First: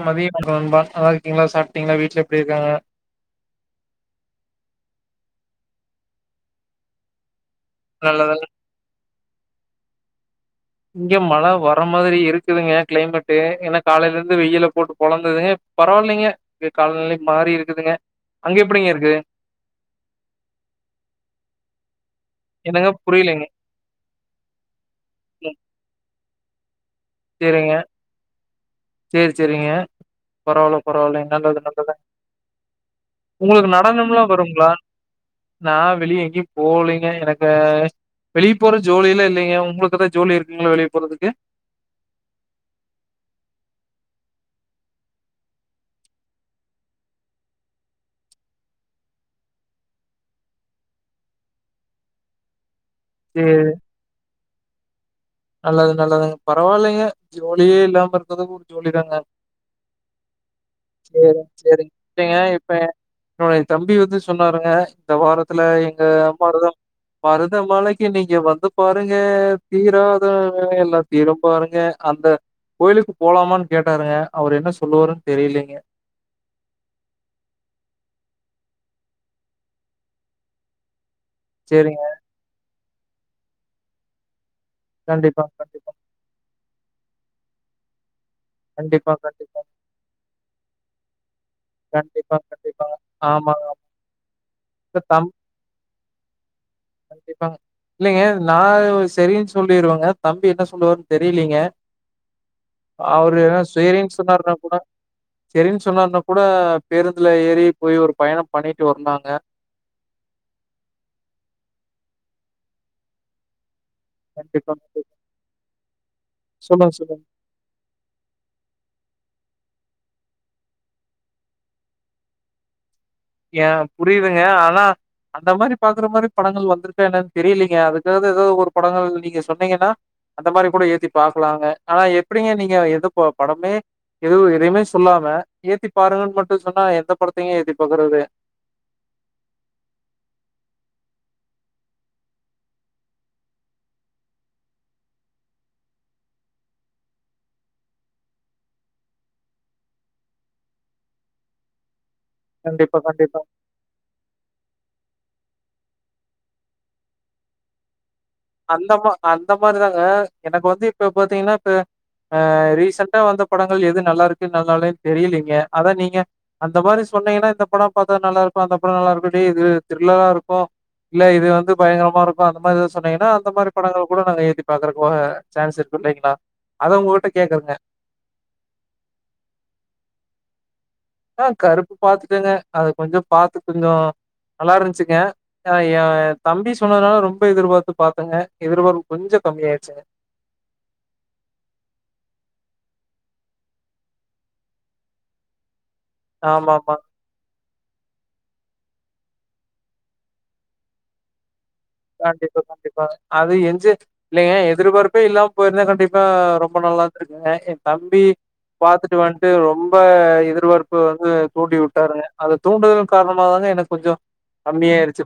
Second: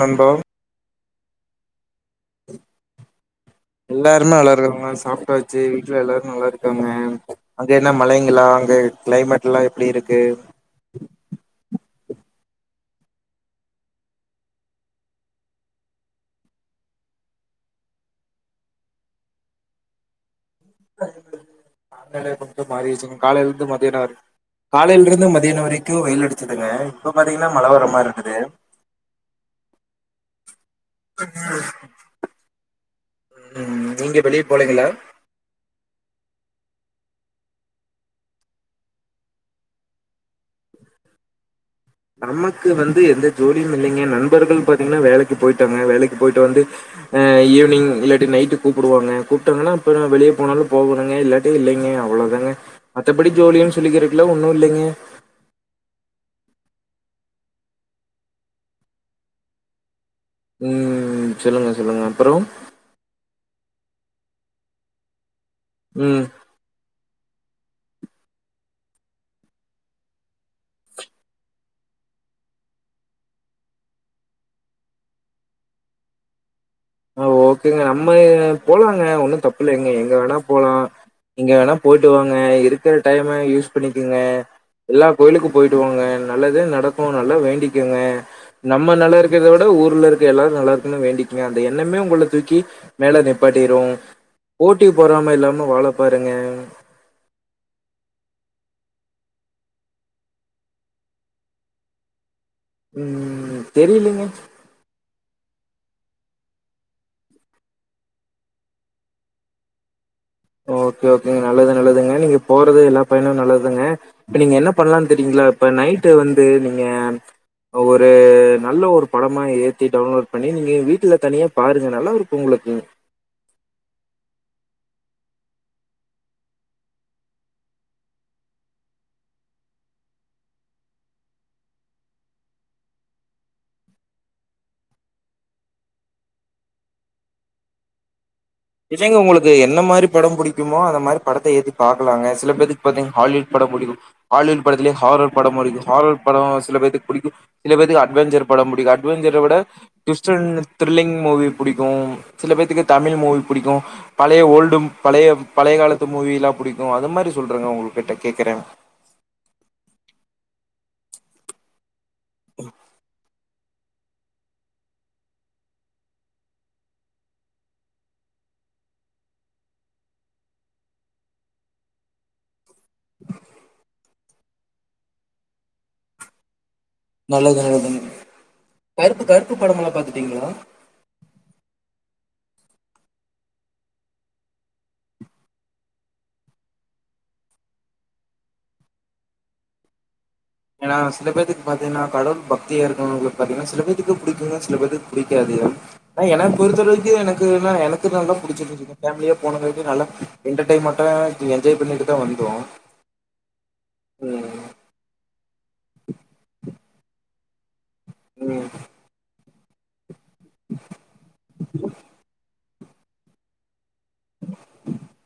நண்பா மதிய வணக்கம் நண்பா நல்லாருக்கீங்களா சாப்ட்டீங்களா வீட்ல எப்டி இருக்காங்க எல்லாருமே நல்லாருக்காங்க சாப்ட்டாச்சி வீட்ல எல்லாரு நல்லாருக்காங்க அங்க என்ன நல்லதா மழைங்களா அங்க க்ளைமேட்ல்லா எப்டி இருக்கு இங்க மழை வர மாதிரி இருக்குதுங்க க்ளைமேட்டு ஏன்னா காலையில இருந்து வெயில போட்டு பொழந்ததுங்க பரவாயில்லைங்க இங்க காலநிலை மாறி இருக்குதுங்க அங்க எப்படிங்க இருக்குது [inaudible] என்னங்க மாறிச்சிங்க புரியலைங்க காலையில இருந்து மதியான வரைக்கு காலையிலே இருந்து ம் மதியான வரைக்கு வெயில் அடிச்சதுங்க இப்ப பாத்தீங்கன்னா மழ வர மாரி இருக்குது சரி சரிங்க பரவால்ல பரவால்ல நல்லது நல்லது உங்களுக்கு ம் நடனம்ல்லா நீங்க வெளிய வருங்களா போலீங்களா நா வெளிய எங்கையு போலீங்க எனக்கு ஆஸ் வெளிய போற ஜோலிலா இல்லைங்க உங்களுக்கு ஏதாவது ஜோலி இருக்குங்களா வெளிய போறதுக்கு நமக்கு வந்து எந்த ஜோலியும் இல்லைங்க நண்பர்கள் பாத்தீங்கன்னா வேலைக்கு போயிட்டாங்க வேலைக்கு போயிட்டு வந்து ஆ ஈவினிங் இல்லாட்டி நைட்டு கூப்டுவாங்க கூப்ட்டாங்கன்னா அப்பறோ வெளிய போனாலு போவனுங்க இல்லாட் இல்லைங்க அவ்வள தாங்க மத்தபடி சேரி ஜோலின்னு சொல்லிக்கிருக்கறதுக்குலா ஒன்னு இல்லைங்க நல்லது நல்லதுங்க பரவால்லைங்க ஜோலியே இல்லாம இருக்கறது ஒரு ஜோலி தாங்க ம். சரிங்க சொல்லுங்க, சரிங்க சொல்லுங்க. அப்புறம்? [unintelligible] இப்ப என்னுடைய தம்பி வந்து சொன்னாருங்க இந்த வாரத்துல எங்க ம். அம்மாக்குதா மருத மலைக்கு நீங்க வந்து பாருங்க தீரா எல்லா தீரும் பாருங்க அந்த கோயிலுக்கு போலாமான்னு கேட்டாருங்க அவரு என்ன சொல்லுவாருன்னு தெரியலைங்க ஓகேங்க நம்ம போலாங்க ஒன்னு தப்பு இல்லைங்க எங்க வேணா போலா நீங்க வேணா சரிங்க. போயிட்டு வாங்க இருக்குற டைம்ம யூஸ் பண்ணிக்குங்க எல்லா கண்டிப்பா, கோயிலுக்கு போயிட்டு கண்டிப்பா, வாங்க நல்லதே நடக்கு நல்லா வேண்டிக்குங்க நம்ம கண்டிப்பா, நல்லா இருக்கத கண்டிப்பா, விட ஊர்ல இருக்க எல்லாரு நல்லா இருக்குன்னு வேண்டிக்கங்க அந்த எண்ணமே உங்கள கண்டிப்பா, தூக்கி கண்டிப்பாங்க. மேல ஆமாங்க. நிப்பாட்டிறு போட்டி இந்த பொறாமை இல்லாம வாழ பாருங்க கண்டிப்பா இல்லைங்க நா சரின்னு சொல்லிருவங்க தம்பி என்ன சொல்லுவாருன் தெரியலீங்க அவரு ஏ ம். சேரின்னு தெரியலங்க. சொன்னாருனா கூட சரின்னு சொன்னாருனா கூட பேருந்துல ஏறி போய் ஒரு பயணம் பண்ணிட்டு வந்தாங்க ஓகே ஓகேங்க நல்லது நல்லதுங்க நீங்க போறது எல்லா பயனு நல்லதுங்க இப்ப நீங்க என்ன கண்டிப்பா, கண்டிப்பா. பண்லான் தெரியீங்ளா இப்ப நைட்டு வந்து நீங்க சொல்லுங்க, சொல்லுங்க. ஒரு நல்ல ஒரு படமா ஏத்தி டவுன்லோட் பண்ணி நீங்க வீட்டுல தனியா பாருங்க நல்லா இருக்கு உங்களுக்கு ஏ புரியுதுங்க ஆனா அந்த மாரி பாக்குற மாரி படங்கள் வந்துருக்கா என்னன் தெரியலீங்க அதுக்கா ஏதா ஒரு படங்கள் நீங்க சொன்னீங்கன்னா அந்த மாரி கூட ஏத்தி பாக்கலாங்க ஆனா எப்படிங்க நீங்க எதுப்ப படமே எதுவு எதயுமே சொல்லாம ஏத்தி பாருங்கன் மட்டு சொன்னா எந்த படத்தையு ஏத்தி பாக்குறது இல்லங்க உங்களுக்கு எந்த மாரி படம் புடிக்குமோ அந்த மாரி படத்த ஏத்தி பாக்கலாங்க சில பேத்துக்கு பாத்தீங் ஹாலிவுட் பயோ பிடிக்கு ஹாலிவுட் படத்திலயே ஹாரர் படமு இருக்கு ஹாரர் படோ சில பேத்துக்கு புடிக்கு சில பேருக்கு அட்வெஞ்சர் படம் பிடிக்கு அட்வெஞ்சர் விட டிவிஸ்டவன் த்ரில்லிங் மூவி புடிக்கு சில பேத்துக்கு கண்டிப்பா, தமிழ் மூவி கண்டிப்பா. புடிக்கு பழைய ஓல்டும் பழைய பழைய காலத்து மூவீல்லா புடிக்கு அது மாரி சொல்றங்க உங்கள கிட்ட கேக்குற அந்த மா அந்த மாரி தாங்க எனக்கு வந்து இப்ப பாத்தீங்கன்னா இப்ப அ ரீசண்டா வந்து படங்கள் எது நல்லா இருக்கு நல்லாலின் தெரியலீங்க அதா நீங்க அந்த மாரி சொன்னீங்கன்னா இந்த படோ பாத்தா நல்லா இருக்கு அந்த படோ நல்லா இருக்குடி இது த்ரில்லரா இருக்கு இல்ல இது வந்து பயங்கரமா இருக்கு அந்த மாரி எதா சொன் னீங்கன்னா அந்த மாரி படங்கள் கூட நாங்க ஏத்தி பாக்குறக்குக சான்ஸ் இருக்கு இல்லைங்களா அதான் உங்ககிட்ட நல்லது கேட்கறேங்க. நல்லதுங்க கருப்பு கருப்பு படம்ல்லா பாத்துட்டீங்ளா ஆ கருப்பு பாத்துட்டங்க அது கொஞ்சோ பாத்து கொஞ்சோ நல்லா இருந்துச்சுங்க ஆ எ தம்பி சொன்னதுனால ரொம்ப எதிர்பார்த்து பாத்தங்க எதிர்பார்பு கொஞ்சோ கம்மியாயிர்ச்சிங்க ஏனா சில பேத்துக்கு பாத்தீங்கன்னா கடவுள் பக்தியா இருக்கிறவங்களுக்கு பாத்தீங்கன்னா சில பேத்துக்கு புடிக்குங்க சில பேத்துக்கு புடிக்காது ஆனா என்ன பொருத்த ஆமாமா. வரைக்கு எனக் க்குனா எனக்கு நல்லா புடிச்சிருந்துச்சுங்க பேமிலியா போனவங்க என்டர்டைன்மென்டா என்ஜாய் பண்ணிட்டு தான் வந்தோம் கண்டிப்பா கண்டிப்பா அது எஞ்சிக் இல்லைங்க ம் எதிர்பார்ப் ப்பே இல்லாம போய்ருந்தா கண்டிப்பா ரொம்ப நல்லா இருந்துருக்குங்க எ தம்பி ம் பாத்துட்டு வண் டு ரொம்ப எதிர்பார்ப்பு வந்து தூண்டி விட்டாருங்க அத தூண்டுதல் காரணமாக தா எனக்கு கொஞ்சோ கம்மியாய்ருச்சு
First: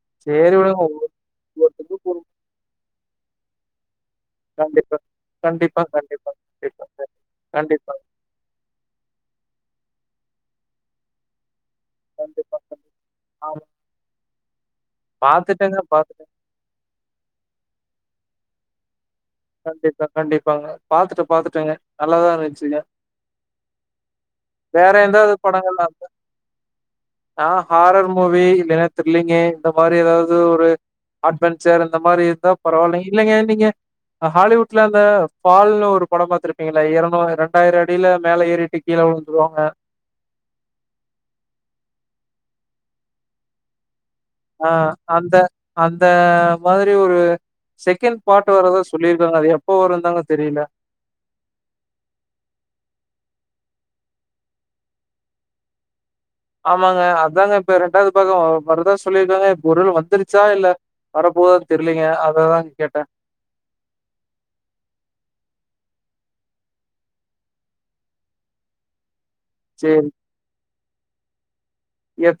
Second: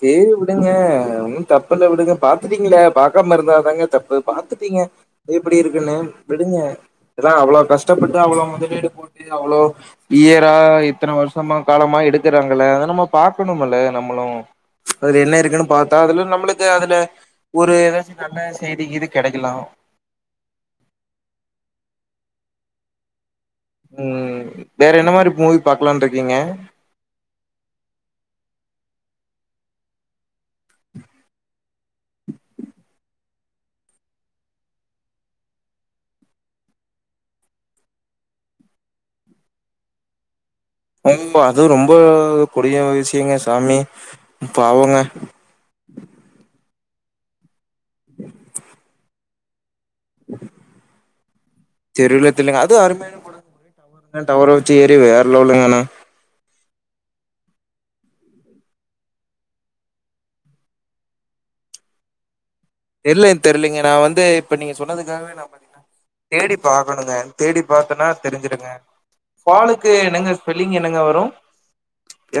சேரி விடுங்க ஒன்னு தப்பில்ல ஒவ்வொருத்தருக்கும் விடுங்க ஒரு பாத்துட்டீங்கள பாக்காம இருந்தாதாதாங்க தப்பு பாத்துட்டீங்க கண்டிப்பா, எப்டி கண்டிப்பா, இருக்குன்னு கண்டிப்பா, விடுங்க கண்டிப்பாங்க. ஏன்னா அவ்ளோ கண்டிப்பா, கஷ்டப்பட்டு டு அவ்ளோ முதலீடு போட்டு அவ்வளோ இயரா இத்தன வருஷ சமா காலமா கண்டிப்பா, எடுக்கறாங்கள அத கண்டிப்பா. நம்ம ஆமா. பாகக்கணும்மில்ல நம்மளு அதுல என்ன இருக்குன்னு பாத்துட்டேங்க பாத்தா அதுல பாத்துட்டேங்க. நம்மளுக்கு அதுல ஒரு ஏதாச்சி நல்ல செய்தி கிய்தி கெடைக்கலா கண்டிப்பா கண்டிப்பாங்க பாத்துட்ட பாத்துட்டங்க நல்லாதா இருச்சுங்க ம் வேற என்ன மாரி எதாவது மூவி பாக்கலான்ருக்கீங்க நா ஹாரர் மூவி இல்லன்னா த்ரில்லிங்கு இந்த மாரி ஏதாவது ஒரு அட்வென்சர் இந்த மாரி இருந்தா பரவால்ல இல்லைங்க இல்லைங்க ஹாலிவுட்ல அந்த ஃபால்னு ஒரு படோ பாத்துருப்பீங்கல்ல எரநு ரெண்டாயிரோ அடில மேல ஏறிட்டு கீழ உழுந்துருவாங்க ஓம்மா அது ரொம்ப கொடிய விஷயங்க சாமி ஆ பாவங்க அந்த அந்த மாதிரி ஒரு செகண்ட் பார்ட் வர்த சொல்லிருக்காங்க அது எப்ப வருன் தாங்க தெரில தெரில தெரிலங்க அது அருமையான படோ [unintelligible] டவர் வச்சு ஏறி வேற லெவல்ங்க ஆனா ஆமாங்க அதாங்க இப்ப ரெண்டாவது பாகோ வருதா சொல்லிருக்காங்க இப்ப ஒரு வேள வந்துருச்சா இல்ல வரப்போதான் தெரிலீங்க அததா கேட் இல்ல எனக் தெரிலீங்க நா வந்து இப்ப நீங்க சொன்னதுக்காகவே நா பாத்தீனா தேடி பாக்கணுங்க தேடி பாத்தனா தெரிஞ்சுடுங்க ஃபாலுக்கு சரி. என்னங்க ஸ்பெல்லிங் என்னங்க வரும்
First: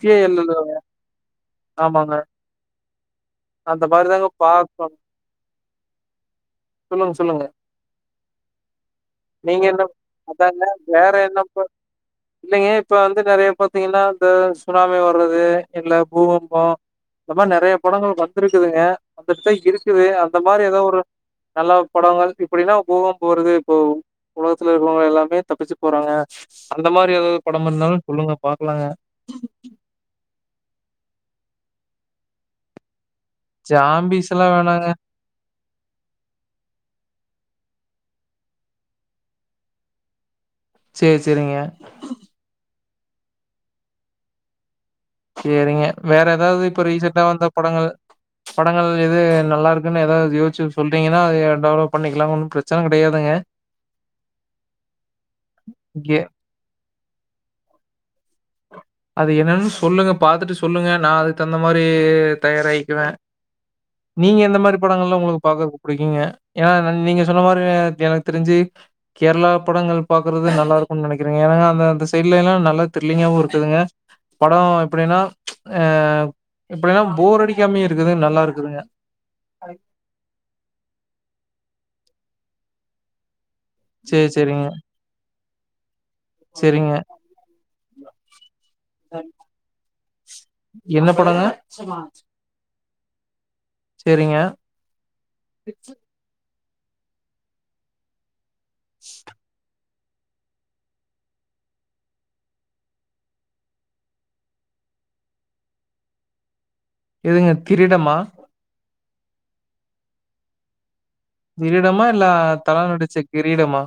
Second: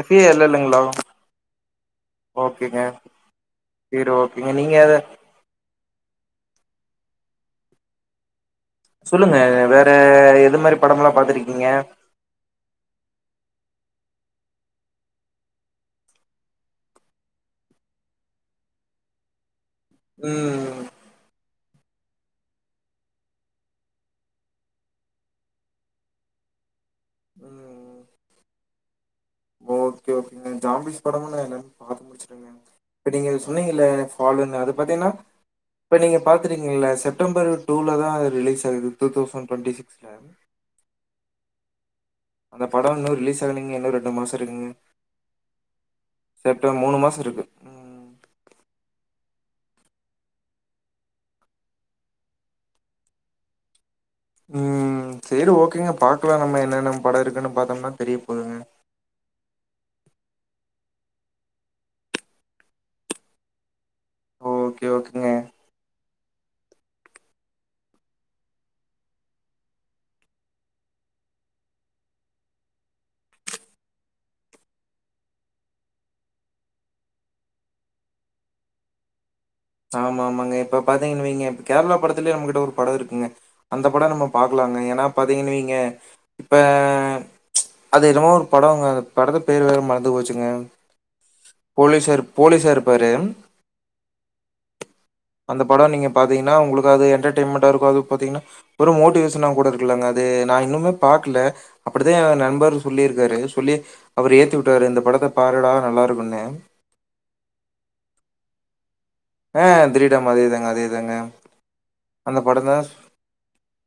எஃப் ஏ எல் எல்லுங்களா ஆமாங்க. ஓகேங்க அந்த மாரி வீடு தாங்க ஓகேங்க நீங்க எத பாக்கணும். சொல்லுங்க சொல்லுங்க சொல்லுங்க நீங்க என்ன வேற எது அதால மாரி படம்லா வேற என்ன பாத்துருக்கீங்க பண் இல்லைங்க இப்ப வந்து நெறைய பாத்தீங்கன்னா சுனாமி வர்றது இல்ல பூகம்பொ இந்த மாரி நெறைய படங்கள் வந்திருக்குதுங்க அதத்த இருக்குது அந்த மாரி எதோ ம் ஒரு நல்லா படங்கள் இப்புடிதா பூகம்பொ வருது இப்போ உலகத்துல இருக்கவங்க எல்லாமே தப்பிச்சு போறாங்க அந்த மாரி எதாவது பட ம் இருந்தாலும் சொல்லுங்க பாக்கலாங்க ஓகே ஓகேங்க ஜாம்பீஸ் படமும் எல்ல பாத்து முடிச்சுட்டேங்க நீங்க சொன்னீங்கல்ல ஜாம்பீஸ்லாம் ஃபாலின் அது வேணாங்க. பாத்தீங்கன்னா இப்ப நீங்க பாத்துறீங்களல்லல செப்டம்பர் டூல தா அது ரிலீஸ் ஆகுது டூ தௌசண்ட் டுவெண்ட்டி சிக்ஸ்ல சேரி சேரிங்க அந்த படம் இன்னும் ரிலீஸ் ஆக நீங்க இன்னு ரெண்டு மாசம் இருக்குங்க சேரிங்க வேற எதாவது செப்டம்பர் இப்ப மூணு மாசோ ரீசெண்டா இருக்கு வந்த படங்கள் ம் படங்கள் எது நல்லா இருக்குன்னு எதாவது யோசிச்சு சொல்டீங்கன்னா அது டவுன்லோட் பண்ணிக்கலா ஒன்னு பிரச்சன கெடையாதுங்க ம் சேரி ஓகேங்க பாக்கலா நம்ம என்னென்ன படம் இருக்குன் பாத்தோம்னா தெரிய போது அது என்னன்னு சொல்லுங்க பாத்துட்டு சொல்லுங்க நா அதுக்கு தகுந்த மாரி தயாராயிக்குவே நீங்க எந்த மாரி ஓகே, படங்கள்லா ஓகேங்க. உங்களுக்கு பாக்கறக் புடிக்குங்க ஏன்னா நீங்க சொன்ன மாரி எனக்கு தெரிஞ்சு கேர்ளா படங்கள் பாக்றது நல்லாருக்கும்னு நெனைக்கிறேங்க ஏனா அந்த அந்த சைட்லல்லா நல்லா தி ரில்லிங்காவு இருக்குதுங்க பட எப்டின்னா அ எப்டின்னா போரடிக்காமயு இருக்குது நல்லா இருக்குதுங்க ஆமா ஆமாங்க இப்ப பாத்தீங்கன்னு வைக்க கேரளா படத்துலயு நம்மகிட்ட ஒரு பட இருக்குங்க அந்த பட நம்ம சரி, சரிங்க, பாக்கலாங்க ஏன்னா பாத்தீங்கனு வைங்க இப்ப சரிங்க. அது என்னமோ ஒரு படங்க அந்த படத்துக்கு பேரு வேற மறந்து போச்சுங்க என்ன படங்க போலீசார் போலீசா இருப்பாரு சேரிங்க அந்த படம் நீங்க பாத்தீங்கன்னா உங்களுக்கு அது என்டர்டெய்ன்மெண்டா இருக்கும் அது பாத்தீங்கன்னா ஒரு மோட்டிவேஷனன்னாவு கூட இருக் இல்லங்க அது நா இன்னுமே பாக்கல அப்படித்தா என் நண்பர் சொல்லிருக்காரு சொல்லி அவரு ஏத்தி வுட்டாரு இந்த படத்த பாருடா நல்லா இருக்குன்னு எதுங்க திரீடமா ஆ திரீடம் அதேதாங்க அதேதாங்க திரீடமா இல்ல அந்த படம் தான் தல நடிச்ச கிரீடமா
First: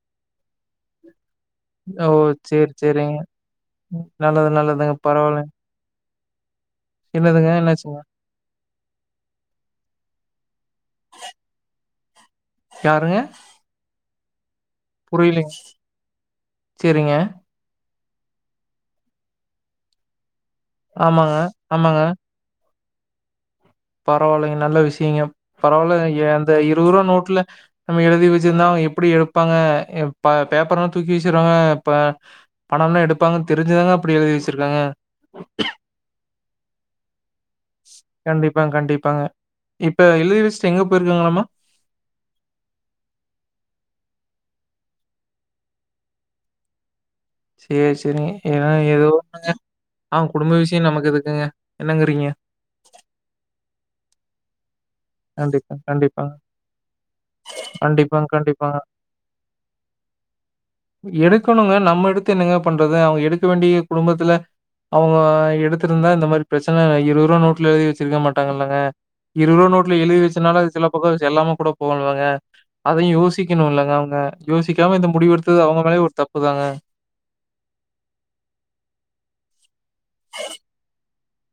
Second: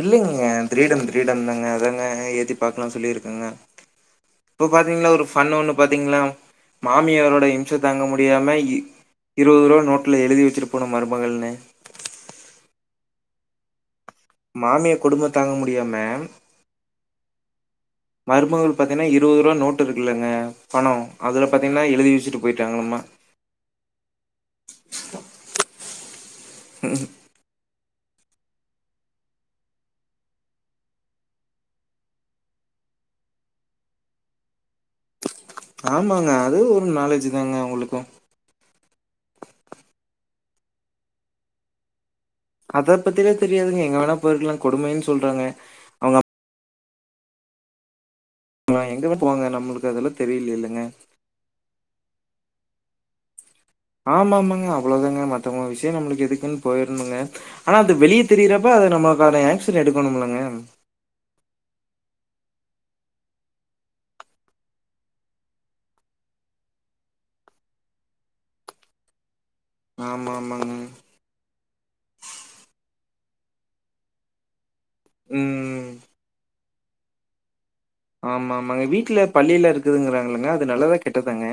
இல்லைங்க திரீடம் திரீடம் தாங்க அதாங்க ஓ! ஏத்தி சரி, பாக்கனு சரிங்க. சொல்லிருக்கங்க நல்லது, இப்ப நல்லதுங்க. பாத்தீங்கலா ஒரு பரவால்லங்க. ஃபண் ஒண்ணு பாத்தீங்கலா மாமியாரோட என்னதுங்க? இம்ச என்னாச்சுங்க? தாங்க முடி யாம இருவது ரூபா நோட்ல எழுதி வச்சிட்டு போன மருமகள்னு யாருங்க மாமியா கொடும புரியலி தாங்க முடியாம சரிங்க. மருமக பாத்தீங்கன்னா இருவது ரூபா நோட்டு் இருக்குல்லங்க பணம் ஆமாங்க, அதுல பாத்தீங்கன்னா ஆமாங்க. எழுதி வச்சுட்டு போயிட்டாங்களம்மா பரவாயில்லைங்க நல்ல விஷயங்க பரவாயில்ல அந்த இருவது ரூபா நோட்டுல நம்ம எழுதி வச்சிருந்தா அவங்க எப்டி எடுப்பாங்க எப் ப பேப்பர்லா தூக்கி வீசிருவாங்க ப்ப பணலா எடுப்பாங்கன் தெரிஞ்சி தான அப்டி எழுதி வச்சிருக்காங்க ஆமாங்க அது ஒரு நாலேஜ் தாங்க அவுங்குளுக்கு கண்டிப்பாங் கண்டிப்பாங்க இப்ப எழுதி வச்சிட்டு எங்க போயிருக்காங்களாமா அத பத்திலா தெரியாதுங்க எங்க வேணா போயிருக்கலா கொடுமைன் சொல்றாங்க அவங்க சேரி சேரி எதோ எங்க எதோ வேணா போவாங்க ஒன்னுங்க நம்மளுக்கு அதெல்லாம் அவங்க தெரியல குடும்ப இல்லங்க விஷ்யோ நமக்கு எதுக்குங்க என்னங்குறிங்க ஆமா ஆமாங்க அவ்ளதாங்க மத்தவங்க கண்டிப்பா, விஷ்யோ நம்ளுக்கு கண்டிப்பாங்க. எதுக்குன் போயிருனுங்க ஆனா அது வெளிய கண்டிப்பாங்க, தெரிறப்ப கண்டிப்பாங்க. அத நம்மக்கான ஆக்சன் எடுக்கணும்லங்க எடுக்கணுங்க நம்ம எடுத்து என்னங்க பண்றது அவங்க எடுக்க வேண்டிய குடும்பத்துல அவங்க எடுத்துருந்தா இந்த மாரி பிரச்சன இருவருவா நோட்ல எழுதி வச்சிருக்க மாட்டாங்கல்லங்க இருவருவா நோட் எழுதி வச்சனால ஆமாமாங்க. சில பக்கோ செல்லாம கூட போலாங்க அதையு யோசிக்கணு இல்லங்க அவுங்க யோசிக்காம இந்த முடிவு எடுத்தது அவங்க ம். மேலயு ஒரு தப்பு தாங்க ஆமா ஆமாங்க வீட்ல பல்லிலா இருக்குதுங்றாங்கல்லங்க அது நல்லாதா கெட்டதாங்க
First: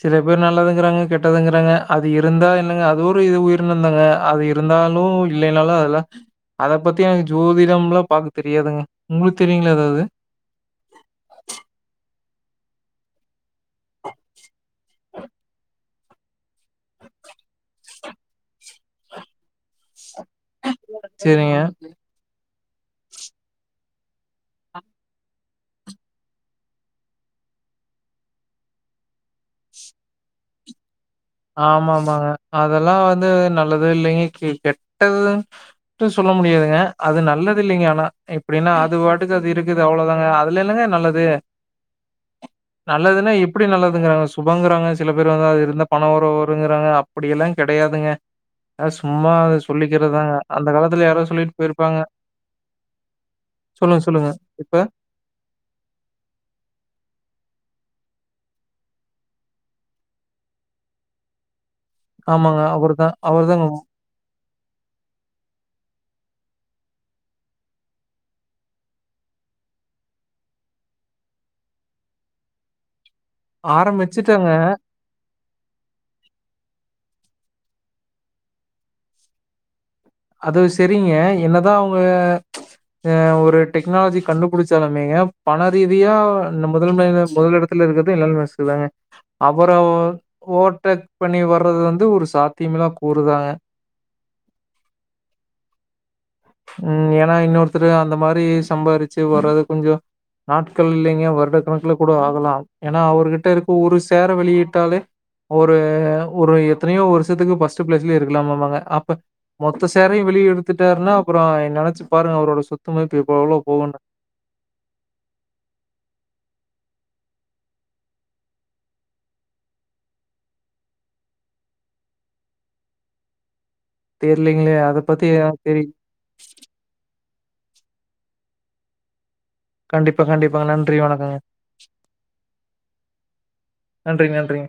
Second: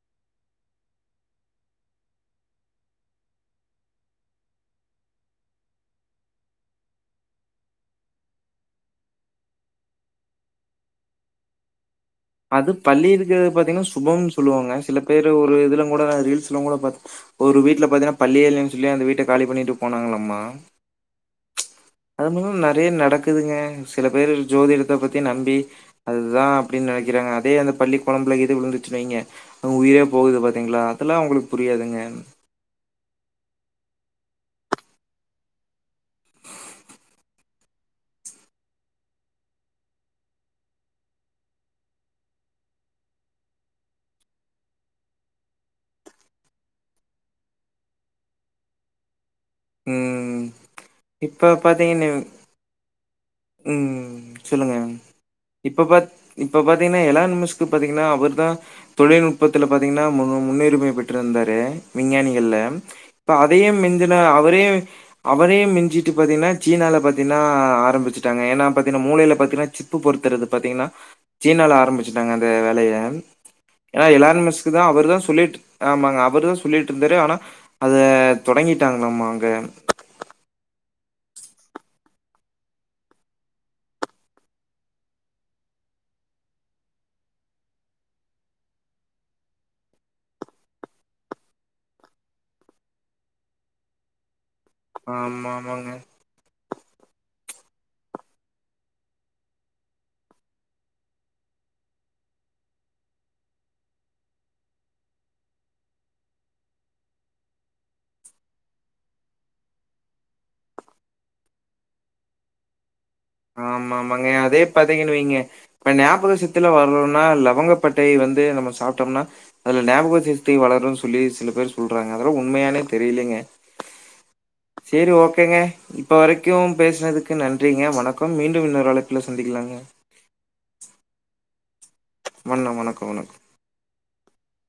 சில பேர் நல்லாதுங்றாங்க கெட்டதுங்றாங்க அது இருந்தா என்னங்க அது ஒரு இது உயிரின தாங்க அது இருந்தாலு இல்லைனாலு அதலா அத பத்தி எனக்கு ஜோதிடம்லா பாக்க தெரியாதுங்க உங்ளுக்கு தெரியுங்ளா எதாது அது பல்லி இருக்கறது பாத்திங்னா சுபம்னு சொல்லுவாங்க சில பேர் ஒரு இதுல கூட ரீல்ஸ்லா கூட பா ஒரு வீட்ல பாத்தனா பல்லியே இல்லைன் சொல்லி அந்த வீட்ட காலி பண்ணிட்டு போனாங்கலாமா செரிங்க அது ன்னு நெறைய நடக்குதுங்க சில பேர் ஜோதிடத்த பத்தி நம்பி அதுதா அப்டின் நெனைக்கிறேங்க அதே அந்த பல்லி கொழம்புல இது விழுந்துச்சுன் வைங்க உயிரே போகுது பாத்திங்ளா அதலா உங்குளுக்கு ஆமாமாங்க அதலா வந்து நல்லது இல்லைங்க கே கெட்டது ன்ட்டு சொல்ல முடியாதுங்க அது நல்லது இல்லைங்க ஆனா எப்டின்னா அது பாட்டுக்கு அது இருக்கு அவ்ளோ தாங்க அதுல என்னங்க நல்லது நல்லதுன்னா எப்டி நல்லதுங்றாங்க சுபங்றாங்க சில பேர் வந்து அது இருந்தா பண வரவு வருங்றாங்க அப்டி எல்லா கெடையாதுங்க அது சும்மா சொல்லிக்கிறதாங்க ம். அந்த காலத்துல யாரோ இப்ப சொல்ட்டு போயிருப்பாங்க பாத்தீங்கன்னு சொல்லுங்க ம் சொல்லுங்க இப்ப இப்ப பாத் இப்ப பாத்திங்கன்னா [unintelligible] நிமிஸ்க்கு பாத்திங்கன்னா அவுர்தா தொழில்நுட்பத்துல பாத்திங்கன்னா முன் முன்னுரிமை பெற்றிருந்தாரு விஞ்ஞானிகள்ல ஆமாங்க அவர் தா இப்ப அவர் அதே தாங்க மிஞ்சி துல அவரே அவரே மிஞ்சிட்டு பாத்திங்கன்னா சீனால பாத்தின்னா ஆரம்பிச்சு டாங்க ஏனா பாத்தீனா மூலைல பாத்தீனா சிப்பு பொறுத்துறது பாத்தீங்னா சீனால ஆரம்பிச்ட்டாங்க அந்த வேலைய ஏனா ஆரம்பிச்சுட்டாங்க எல்லாரமஸ்க்கு தா அவர் தா சொல்லிட்டு ஆமாங்க அவரு தா சொல்லிட்ருந்தாரு ஆனா அத தொடங்கிட்டாங்கலாம்மா அங்க அது செரிங்க என்னதா அவங்க ஒரு டெக்னாலஜி கண்டுபுடிச்சாலுமேங்க பணரீதியா முதன்மையான முதலெடத் ல இருக்கது [unintelligible] தாங்க அவர ஓ ஓவர்டேக் பண்ணி வர்றது வந்து ஒரு சாத்தியமில்லா கூறுதாங்க ஆமா ஆமாங்க ம் ஏனா இன்னொருத்தரு அந்த மாரி சம்பாரிச்சு வரது கொஞ்சோ நாட்கள் இல்லைங்க வருட கணக்கல கூட ஆகலா ஏனா அவருகிட்ட இருக்க ஒரு சேர வெளியிட்டாலே ஒரு ஒரு எத்தனையோ வருஷத்துக்கு பஸ்ட்டு பிளேஸ்லய இருக்கலாமாமாங்க அப்ப மொத்த சேரையு வெளிய எடுத்துட்டாருன்னா அப்புறோ நெனைச்சு பாருங்க அவரோட சொத்துமதிப்பு இப்ப எவ்ளோ போவுன்னு. மாங்க அதே பாத்தீங்கனு வெய்ங்க இப்ப ஞாபகசத்திலா வர்னுன்னா லவங்கப்பட்டையை வந்து நம்ம சாப்ட்டம்னா அதுல ஞாபக சக்தி வளருன் சொல்லி சில பேர் சொல்றாங்க. அதலா உண்மையானே தெரிலிங்க. தெர்லிங்ளே அதை பத்தி எனக் தெரி இப்ப வரைக்கும் பேசுனதுக்கு நன்றிங்க வணக்கம் மீண்டும் இன்னொரு அழைப்புல சந்திக்கலாங்க. கண்டிப்பா கண்டிப்பாங்க நன்றி வணக்கங்க. வண்ண வணக்கோ வணக்கோ. நன்றிங் நன்றிங்க.